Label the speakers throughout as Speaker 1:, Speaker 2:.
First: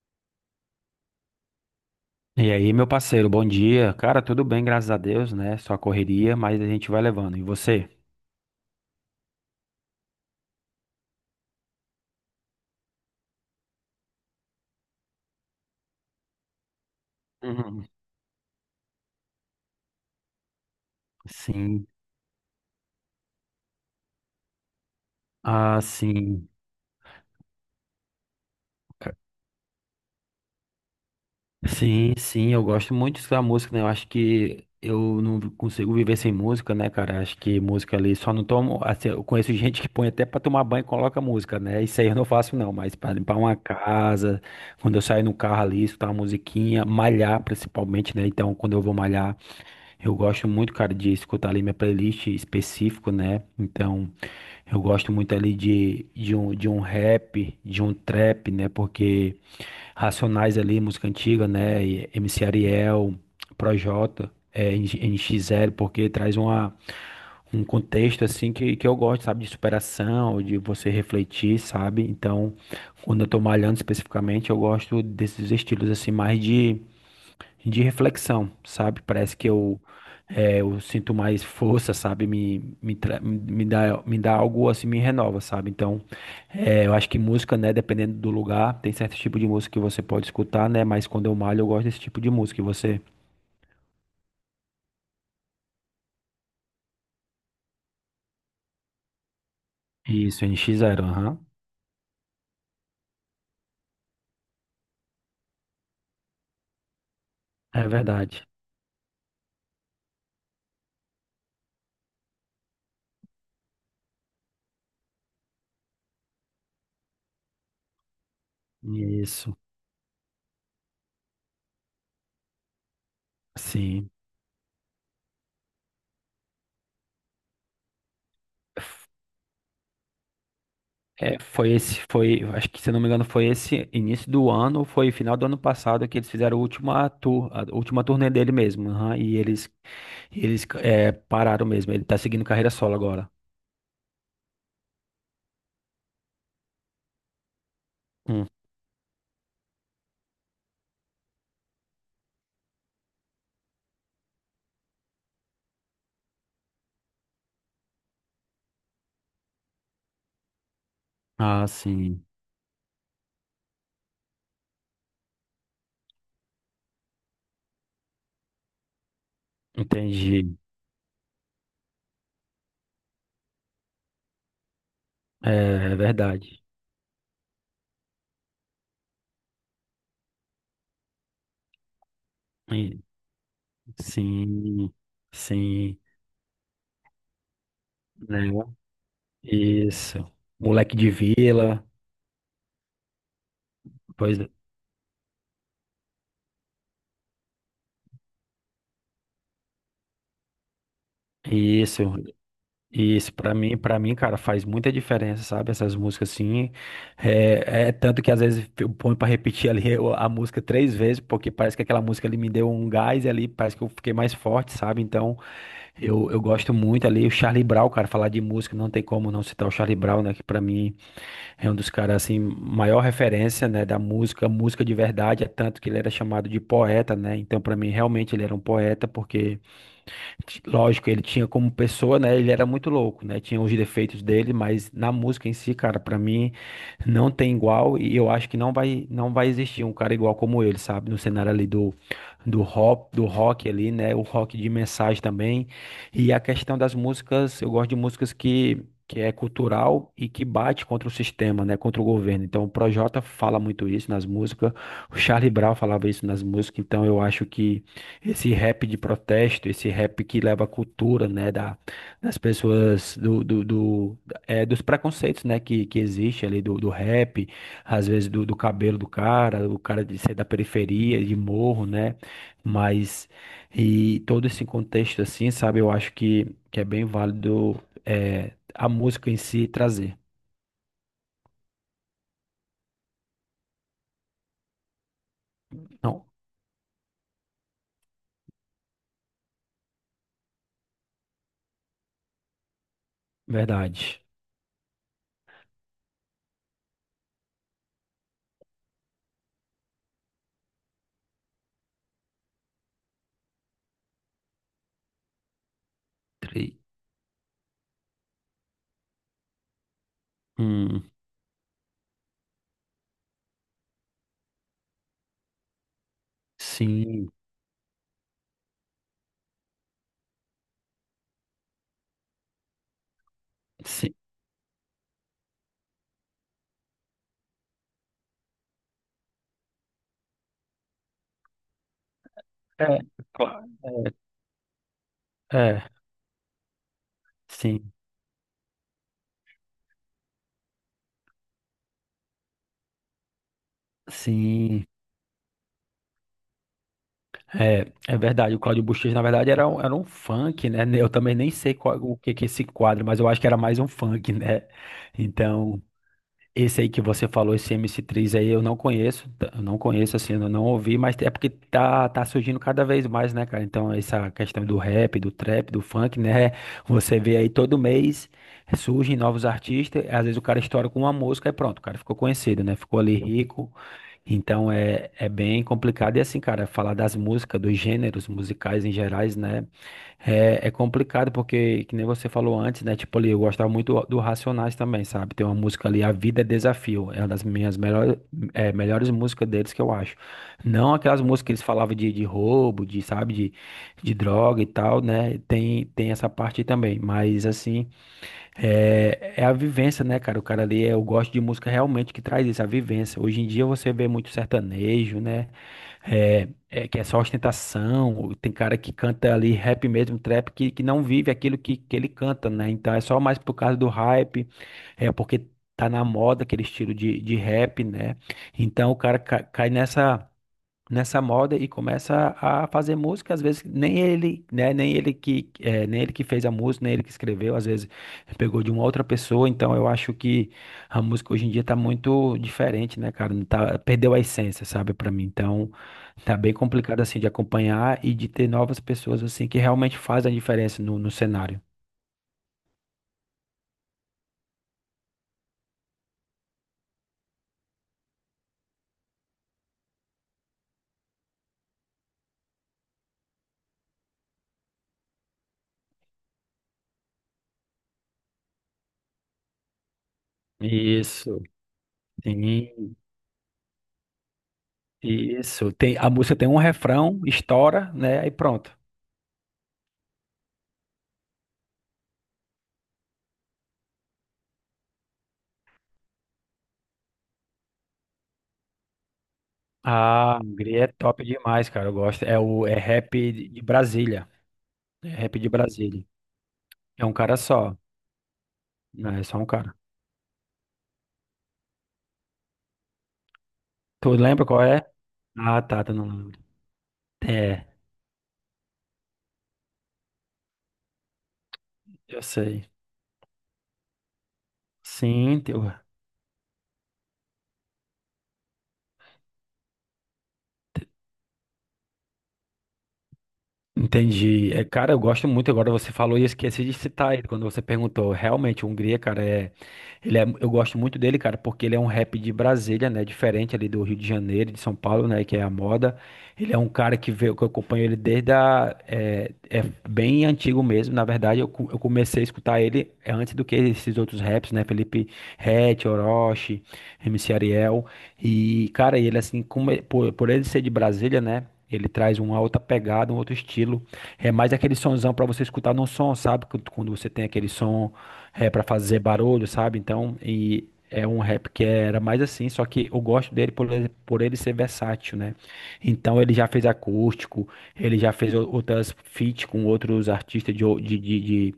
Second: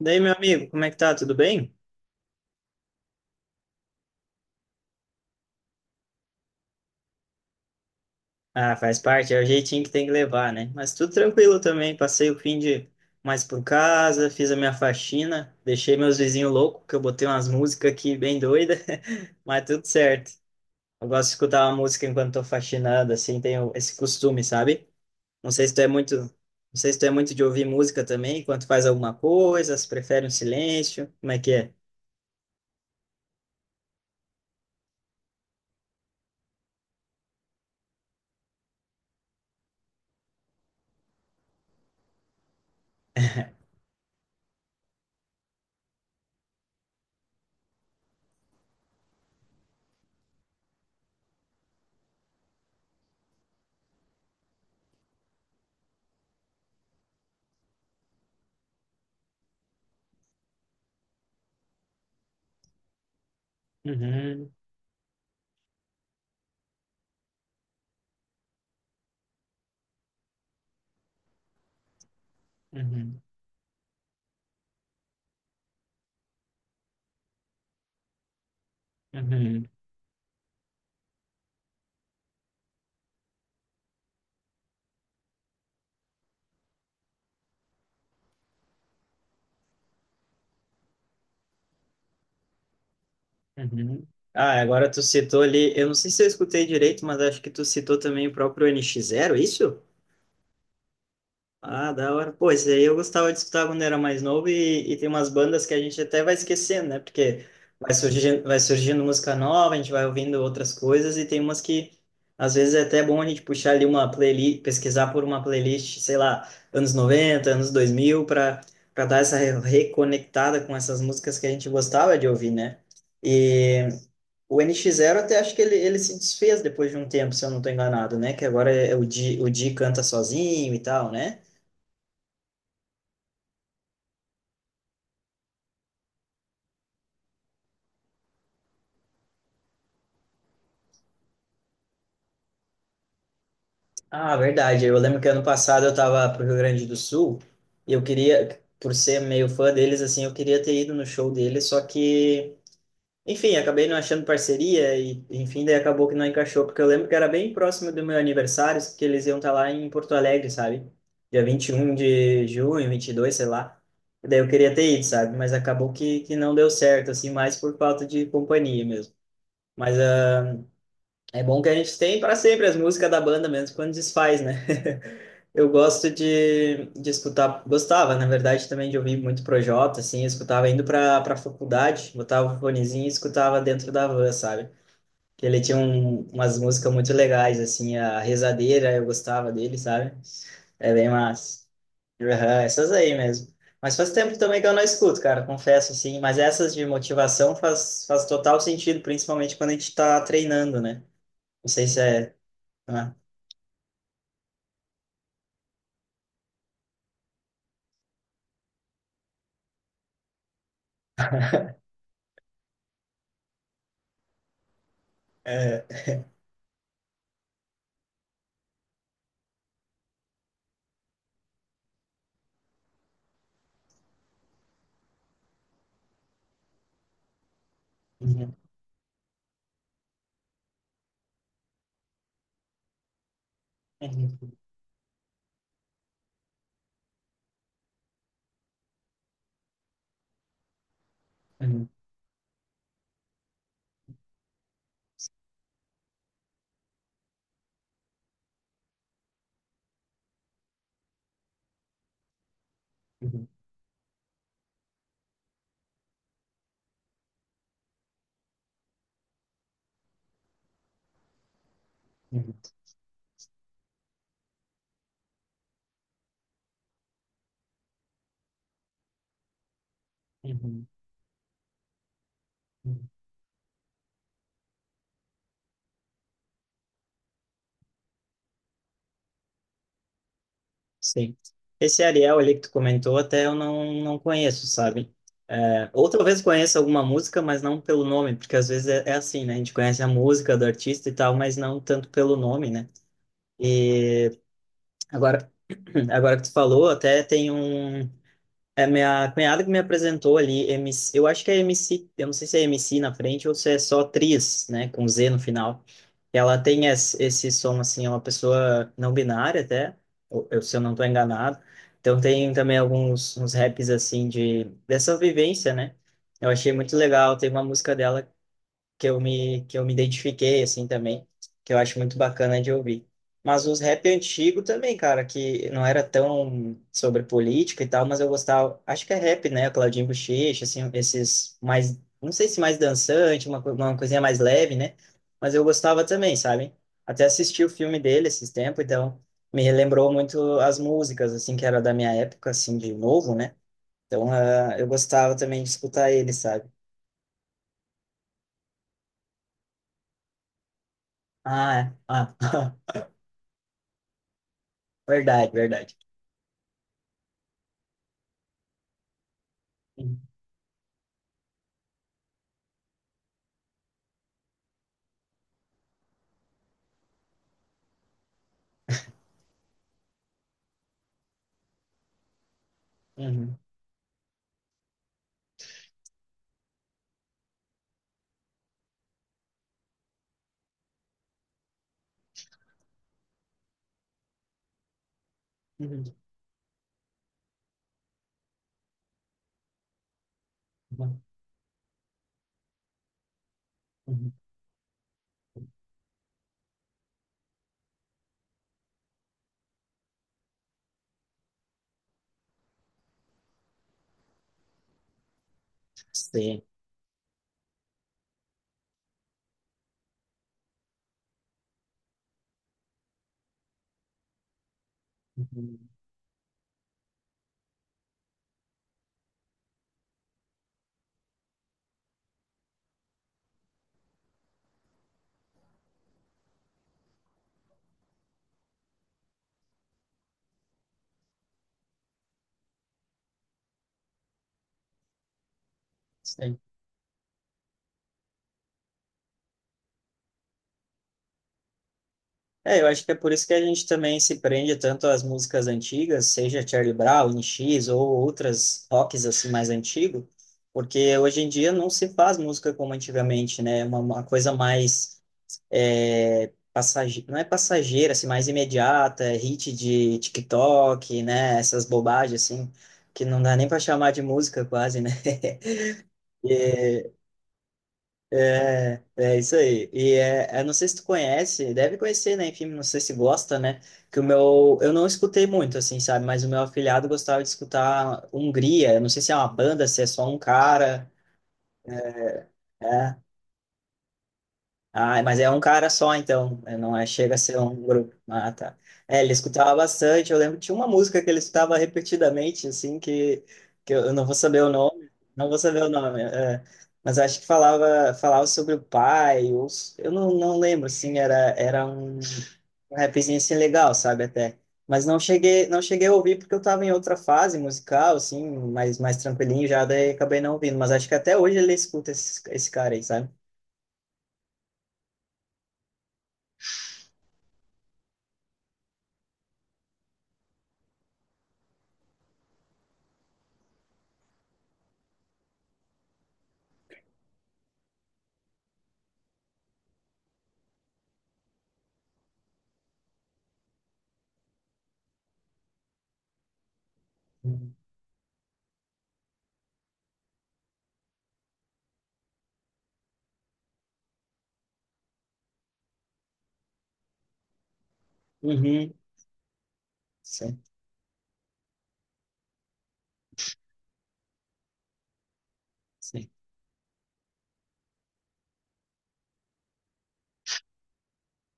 Speaker 1: Daí, meu amigo, como é que tá? Tudo bem?
Speaker 2: E aí, meu parceiro, bom dia. Cara, tudo bem, graças a Deus, né? Só correria, mas a gente vai levando. E você?
Speaker 1: Ah, faz parte, é o jeitinho que tem que levar, né? Mas tudo tranquilo também. Passei o fim de mais por casa, fiz a minha faxina, deixei meus vizinhos loucos, que eu botei umas
Speaker 2: Uhum.
Speaker 1: músicas aqui bem doida, mas tudo certo. Eu gosto de escutar uma
Speaker 2: Sim.
Speaker 1: música enquanto tô faxinando, assim, tenho esse costume, sabe? Não sei se tu
Speaker 2: Ah,
Speaker 1: é muito, não
Speaker 2: sim.
Speaker 1: sei se tu é muito de ouvir música também, enquanto faz alguma
Speaker 2: Ca-
Speaker 1: coisa, se prefere um silêncio, como é que é?
Speaker 2: Sim, sim, eu gosto muito da música, né? Eu acho que eu não consigo viver sem música, né, cara? Acho que música ali só não tomo. Assim, eu conheço gente que põe até pra tomar banho e coloca música, né? Isso aí eu não faço, não, mas pra limpar uma casa, quando eu saio no carro ali, escutar uma musiquinha, malhar principalmente, né? Então, quando eu vou malhar. Eu gosto muito, cara, de escutar ali minha playlist específico, né? Então, eu gosto muito ali de um rap, de um trap, né? Porque Racionais ali, música antiga, né? E MC Ariel, Projota,
Speaker 1: Uhum,
Speaker 2: NX Zero, porque traz um contexto, assim, que eu gosto, sabe? De superação, de você refletir, sabe? Então,
Speaker 1: uhum,
Speaker 2: quando eu tô malhando especificamente, eu gosto desses estilos, assim, mais de reflexão, sabe? Parece que
Speaker 1: uhum.
Speaker 2: eu sinto mais força, sabe? Me dá algo assim, me renova, sabe? Então, eu acho que música, né? Dependendo do lugar, tem certo tipo de música que você pode escutar, né? Mas quando eu malho, eu gosto desse tipo de música. E você?
Speaker 1: Uhum. Ah, agora tu citou ali, eu não sei se eu escutei direito, mas acho que tu citou também o próprio NX Zero, é isso?
Speaker 2: Isso, NX Zero, aham.
Speaker 1: Ah, da hora. Pô, esse aí eu gostava de escutar quando era mais novo e tem umas bandas que a gente até vai esquecendo, né? Porque
Speaker 2: É verdade.
Speaker 1: vai surgindo música nova, a gente vai ouvindo outras coisas e tem umas que às vezes é até bom a gente puxar ali uma playlist, pesquisar por uma playlist, sei lá, anos 90, anos 2000, para dar essa
Speaker 2: Isso,
Speaker 1: reconectada com essas músicas que a gente gostava de ouvir, né?
Speaker 2: sim.
Speaker 1: O NX Zero até acho que ele se desfez depois de um tempo, se eu não tô enganado, né? Que agora é
Speaker 2: F-
Speaker 1: O Di canta sozinho e tal, né?
Speaker 2: É, acho que se eu não me engano, foi esse início do ano, foi final do ano passado que eles fizeram a última tour, a última turnê dele mesmo, aham, e eles. Eles pararam mesmo. Ele tá seguindo carreira solo agora.
Speaker 1: Ah, verdade. Eu lembro que ano passado eu tava pro Rio Grande do Sul e eu
Speaker 2: Hum.
Speaker 1: queria, por ser meio fã deles, assim, eu queria ter ido no show deles, só que enfim, acabei não achando parceria e, enfim, daí acabou que não encaixou, porque eu lembro que era bem próximo do meu aniversário, que eles iam estar lá em Porto Alegre, sabe? Dia
Speaker 2: Ah,
Speaker 1: 21
Speaker 2: sim.
Speaker 1: de junho, 22 sei lá. E daí eu queria ter ido, sabe? Mas acabou que não deu certo, assim, mais por falta de companhia mesmo. Mas
Speaker 2: Entendi.
Speaker 1: ah, é bom que a gente tem para sempre as músicas da banda, mesmo quando desfaz, né?
Speaker 2: É,
Speaker 1: Eu
Speaker 2: é,
Speaker 1: gosto
Speaker 2: verdade.
Speaker 1: de escutar, gostava, na verdade, também de ouvir muito Projota, assim, eu escutava indo para faculdade, botava o
Speaker 2: E-
Speaker 1: fonezinho e escutava dentro da van, sabe?
Speaker 2: Sim,
Speaker 1: Que ele tinha
Speaker 2: sim,
Speaker 1: um, umas músicas muito legais, assim, a
Speaker 2: né?
Speaker 1: Rezadeira, eu gostava dele, sabe?
Speaker 2: Isso.
Speaker 1: É
Speaker 2: Moleque
Speaker 1: bem
Speaker 2: de
Speaker 1: massa.
Speaker 2: vila.
Speaker 1: Aham, essas aí mesmo. Mas faz tempo
Speaker 2: Pois é.
Speaker 1: também que eu não escuto, cara, confesso, assim, mas essas de motivação faz, faz total sentido, principalmente quando a gente tá treinando, né? Não sei se
Speaker 2: Isso,
Speaker 1: ah,
Speaker 2: isso. Para mim, cara, faz muita diferença, sabe? Essas músicas assim. É tanto que às vezes eu ponho pra repetir ali a música três vezes, porque parece que aquela música ali me deu um gás e ali parece que eu fiquei mais forte, sabe? Então.
Speaker 1: é...
Speaker 2: Eu gosto muito ali, o Charlie Brown, cara, falar de música, não tem como não citar o Charlie Brown, né, que pra mim é um dos caras, assim, maior referência, né, da música, música de verdade, é tanto que ele era chamado de poeta, né, então pra mim realmente ele era
Speaker 1: Uhum,
Speaker 2: um poeta, porque lógico, ele tinha como pessoa, né? Ele era muito louco, né? Tinha os defeitos dele,
Speaker 1: uhum,
Speaker 2: mas na música em si, cara, pra mim não tem igual e eu acho que não vai existir um cara igual como ele, sabe? No cenário ali
Speaker 1: uhum,
Speaker 2: do rock ali, né? O rock de mensagem também. E a questão das músicas, eu gosto de músicas que é cultural e que bate contra o sistema, né? Contra o governo. Então, o Projota
Speaker 1: uhum,
Speaker 2: fala muito isso nas músicas, o Charlie Brown falava isso nas músicas, então eu acho que esse rap de protesto, esse rap que leva a cultura, né, das
Speaker 1: uhum.
Speaker 2: pessoas, dos preconceitos, né, que existe ali do rap, às vezes do cabelo do cara, o cara de ser da
Speaker 1: Uhum,
Speaker 2: periferia, de morro, né,
Speaker 1: uhum,
Speaker 2: mas, e todo esse contexto assim, sabe, eu acho que, é bem válido a música em si trazer.
Speaker 1: sim. Esse Ariel ali que tu comentou, até eu não, não conheço, sabe? É, ou
Speaker 2: Não,
Speaker 1: talvez conheça alguma música, mas não pelo nome, porque às vezes é, é assim, né? A gente conhece a música do artista e tal, mas não tanto pelo nome, né?
Speaker 2: verdade.
Speaker 1: E agora, agora que tu falou, até tem um. É, minha cunhada que me apresentou ali, MC, eu acho que é MC, eu não sei se é MC na frente ou se é só Tris, né, com Z no final. Ela
Speaker 2: Tri-
Speaker 1: tem esse som, assim, é uma pessoa não binária até, ou eu, se eu não
Speaker 2: Hum,
Speaker 1: estou enganado. Então tem também alguns uns raps, assim, de, dessa vivência, né? Eu achei muito
Speaker 2: sim,
Speaker 1: legal, tem uma música dela que eu que eu me identifiquei, assim, também, que eu acho muito bacana de ouvir. Mas os rap
Speaker 2: sim.
Speaker 1: antigo também, cara, que não era tão sobre política e tal, mas eu gostava, acho que é rap, né, Claudinho Buchecha, assim, esses mais, não sei se mais
Speaker 2: É,
Speaker 1: dançante, uma,
Speaker 2: claro.
Speaker 1: uma coisinha mais leve, né, mas eu
Speaker 2: É,
Speaker 1: gostava também, sabe? Até assisti o
Speaker 2: sim.
Speaker 1: filme dele esses tempos, então me relembrou muito as músicas, assim, que era da minha época, assim, de novo, né? Então, ah, eu
Speaker 2: Sim.
Speaker 1: gostava também de escutar ele, sabe?
Speaker 2: É, verdade, o Claudio Buchecha, na verdade, era um funk, né? Eu também nem
Speaker 1: Ah,
Speaker 2: sei
Speaker 1: é.
Speaker 2: o que
Speaker 1: Ah.
Speaker 2: que é esse quadro, mas eu acho que era mais um funk, né?
Speaker 1: Verdade,
Speaker 2: Então,
Speaker 1: verdade.
Speaker 2: esse aí que você falou, esse MC3 aí, eu não conheço, eu não conheço,
Speaker 1: Uhum,
Speaker 2: assim, eu não ouvi, mas é porque tá surgindo cada vez mais, né, cara? Então, essa questão do rap, do trap, do funk, né? Você vê aí todo mês surgem novos artistas, às vezes o cara estoura com uma música e pronto, o cara ficou conhecido, né? Ficou ali
Speaker 1: uhum,
Speaker 2: rico, então é bem complicado. E assim, cara, falar das músicas, dos gêneros musicais em gerais, né? É complicado porque, que nem você falou antes, né? Tipo ali, eu gostava muito do Racionais também, sabe? Tem uma música ali, A Vida é Desafio. É uma das minhas melhores músicas deles que eu acho. Não
Speaker 1: uhum,
Speaker 2: aquelas músicas que eles falavam de, roubo, de, sabe, de
Speaker 1: uhum.
Speaker 2: droga e tal, né? Tem essa parte também. Mas assim. É a vivência, né, cara? O cara ali, eu gosto de música realmente que traz isso, a vivência. Hoje em dia você vê muito sertanejo, né? É,
Speaker 1: Sim.
Speaker 2: é que é só ostentação. Tem cara que canta ali rap mesmo, trap, que não vive aquilo que ele canta, né? Então é só mais por causa do hype, é porque
Speaker 1: Uhum,
Speaker 2: tá na moda aquele estilo de rap, né? Então o cara cai nessa moda e começa a fazer música, às vezes nem ele, né, nem ele que nem ele que fez a música, nem ele que escreveu, às vezes pegou de uma outra pessoa, então eu acho que a música hoje em dia tá muito diferente, né, cara, não tá, perdeu a essência, sabe, pra mim. Então, tá bem
Speaker 1: sim.
Speaker 2: complicado assim de acompanhar e de ter novas pessoas assim que realmente fazem a diferença no cenário.
Speaker 1: É, eu acho que é por isso que a gente também se prende tanto às músicas antigas, seja Charlie Brown, N X ou outras rocks assim mais antigo, porque hoje em dia não se faz música como antigamente, né? É uma coisa mais é, passageira, não é passageira, assim, mais imediata, é hit de TikTok,
Speaker 2: Isso,
Speaker 1: né? Essas bobagens assim,
Speaker 2: sim,
Speaker 1: que não dá nem para chamar de música quase, né?
Speaker 2: isso. A música tem um refrão, estoura, né, e pronto.
Speaker 1: É isso aí. E é, eu não sei se tu conhece, deve conhecer, né? Enfim, não sei se gosta, né? Que o meu, eu não escutei muito, assim, sabe? Mas o meu afilhado gostava de escutar Hungria. Eu não sei se é uma banda, se é só um
Speaker 2: Ah, Hungria é
Speaker 1: cara.
Speaker 2: top demais, cara. Eu gosto. É o é
Speaker 1: É.
Speaker 2: rap de Brasília. É
Speaker 1: Ah, mas
Speaker 2: rap de
Speaker 1: é um cara
Speaker 2: Brasília.
Speaker 1: só, então. É, não é,
Speaker 2: É um
Speaker 1: chega
Speaker 2: cara
Speaker 1: a ser um
Speaker 2: só.
Speaker 1: grupo. Ah, tá.
Speaker 2: Não,
Speaker 1: É,
Speaker 2: é
Speaker 1: ele
Speaker 2: só um
Speaker 1: escutava
Speaker 2: cara.
Speaker 1: bastante. Eu lembro que tinha uma música que ele escutava repetidamente, assim, que eu
Speaker 2: Tu
Speaker 1: eu não vou
Speaker 2: lembra
Speaker 1: saber
Speaker 2: qual
Speaker 1: o
Speaker 2: é?
Speaker 1: nome. Não vou
Speaker 2: Ah,
Speaker 1: saber
Speaker 2: tá,
Speaker 1: o
Speaker 2: tu não
Speaker 1: nome.
Speaker 2: lembra.
Speaker 1: É. Mas acho que
Speaker 2: É,
Speaker 1: falava, falava sobre o pai. Ou eu não, não lembro, assim, era, era um
Speaker 2: eu sei.
Speaker 1: um rapzinho assim legal, sabe, até. Mas não
Speaker 2: Sim, teu.
Speaker 1: cheguei, não cheguei a ouvir porque eu estava em outra fase musical, assim, mais, mais tranquilinho já, daí acabei não ouvindo. Mas acho que até hoje ele escuta esse, esse cara aí, sabe?
Speaker 2: Entendi. É, cara, eu gosto muito. Agora você falou e eu esqueci de citar ele quando você perguntou. Realmente, o Hungria, cara, eu gosto muito dele, cara, porque ele é um rap de Brasília, né? Diferente ali do Rio de Janeiro, e de São Paulo, né? Que é a moda. Ele é um cara que veio, que eu acompanho ele desde a, é bem antigo mesmo. Na verdade, eu comecei a escutar ele antes do que esses outros raps, né? Felipe Ret, Orochi, MC
Speaker 1: Uhum.
Speaker 2: Ariel. E, cara, ele assim, como, por ele ser de Brasília, né? Ele traz uma outra pegada, um outro estilo. É mais aquele sonzão para você escutar no som, sabe? Quando você tem aquele som é para
Speaker 1: Uhum.
Speaker 2: fazer barulho, sabe? Então,
Speaker 1: Sim.
Speaker 2: e é um rap que era mais assim, só que eu gosto dele por ele ser versátil, né? Então,
Speaker 1: Sim.
Speaker 2: ele já fez acústico, ele já fez outras feats com outros artistas de, o- de, de, de,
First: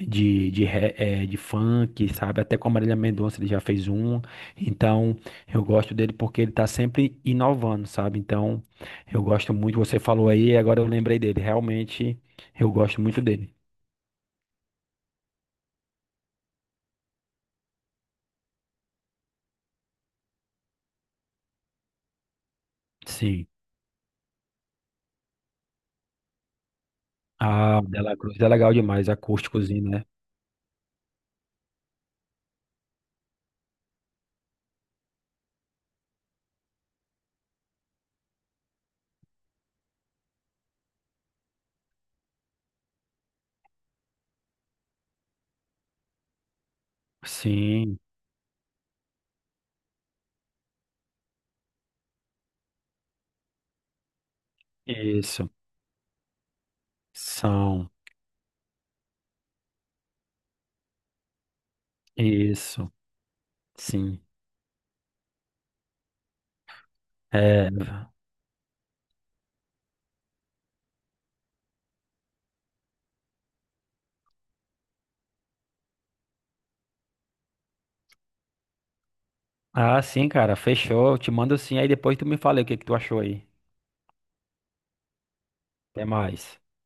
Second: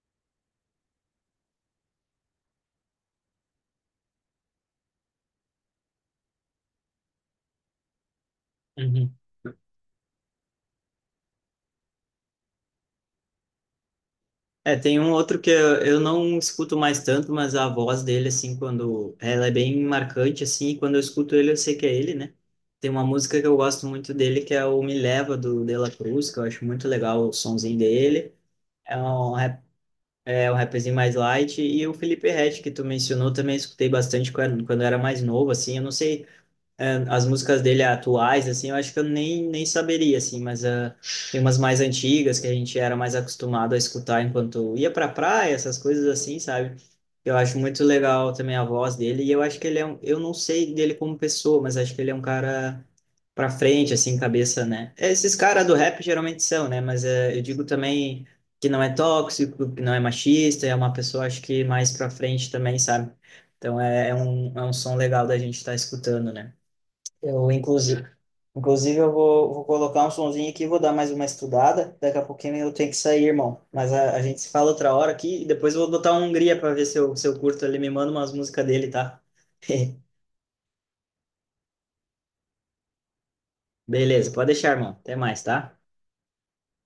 Speaker 2: de, de re- eh, de funk, sabe? Até com a Marília Mendonça ele já fez um. Então, eu gosto dele porque ele tá sempre inovando, sabe? Então,
Speaker 1: Uhum.
Speaker 2: eu gosto muito, você falou aí, agora eu lembrei dele. Realmente, eu gosto muito dele.
Speaker 1: É, tem um outro que eu não escuto mais tanto, mas a voz dele, assim, quando... ela é bem marcante, assim, e quando eu escuto ele, eu sei que é ele, né? Tem uma música que
Speaker 2: Sim.
Speaker 1: eu gosto muito dele, que é o Me Leva, do De La Cruz, que eu acho muito legal o sonzinho
Speaker 2: Ah, o De La
Speaker 1: dele.
Speaker 2: Cruz é legal
Speaker 1: É
Speaker 2: demais,
Speaker 1: um, rap,
Speaker 2: acústicozinho, né?
Speaker 1: é um rapzinho mais light. E o Felipe Ret, que tu mencionou, também escutei bastante quando, quando eu era mais novo, assim. Eu não sei é, as músicas dele atuais, assim, eu acho que eu nem, nem saberia, assim, mas ah, tem umas mais antigas que a gente era mais acostumado a escutar enquanto ia pra praia, essas coisas assim, sabe? Eu acho muito
Speaker 2: Sim,
Speaker 1: legal também a voz dele, e eu acho que ele é um, eu não sei dele como pessoa, mas acho que ele é um cara pra frente, assim, cabeça, né? Esses
Speaker 2: isso.
Speaker 1: caras do rap geralmente são, né? Mas eu digo
Speaker 2: São,
Speaker 1: também que não é tóxico, que não é machista, é uma pessoa, acho que mais pra frente também,
Speaker 2: isso,
Speaker 1: sabe? Então é,
Speaker 2: sim.
Speaker 1: é um som legal da gente estar escutando, né? Eu,
Speaker 2: É.
Speaker 1: inclusive, inclusive eu vou, vou colocar um sonzinho aqui, vou dar mais uma estudada. Daqui a pouquinho eu tenho que sair, irmão. Mas a gente se fala outra hora aqui e depois eu vou botar um Hungria para ver se eu, se eu curto. Ele me manda umas músicas dele, tá?
Speaker 2: Ah, sim, cara, fechou. Eu te mando sim, aí depois tu me fala aí o que que tu achou aí.
Speaker 1: Beleza, pode deixar, irmão. Até mais, tá?
Speaker 2: Até mais.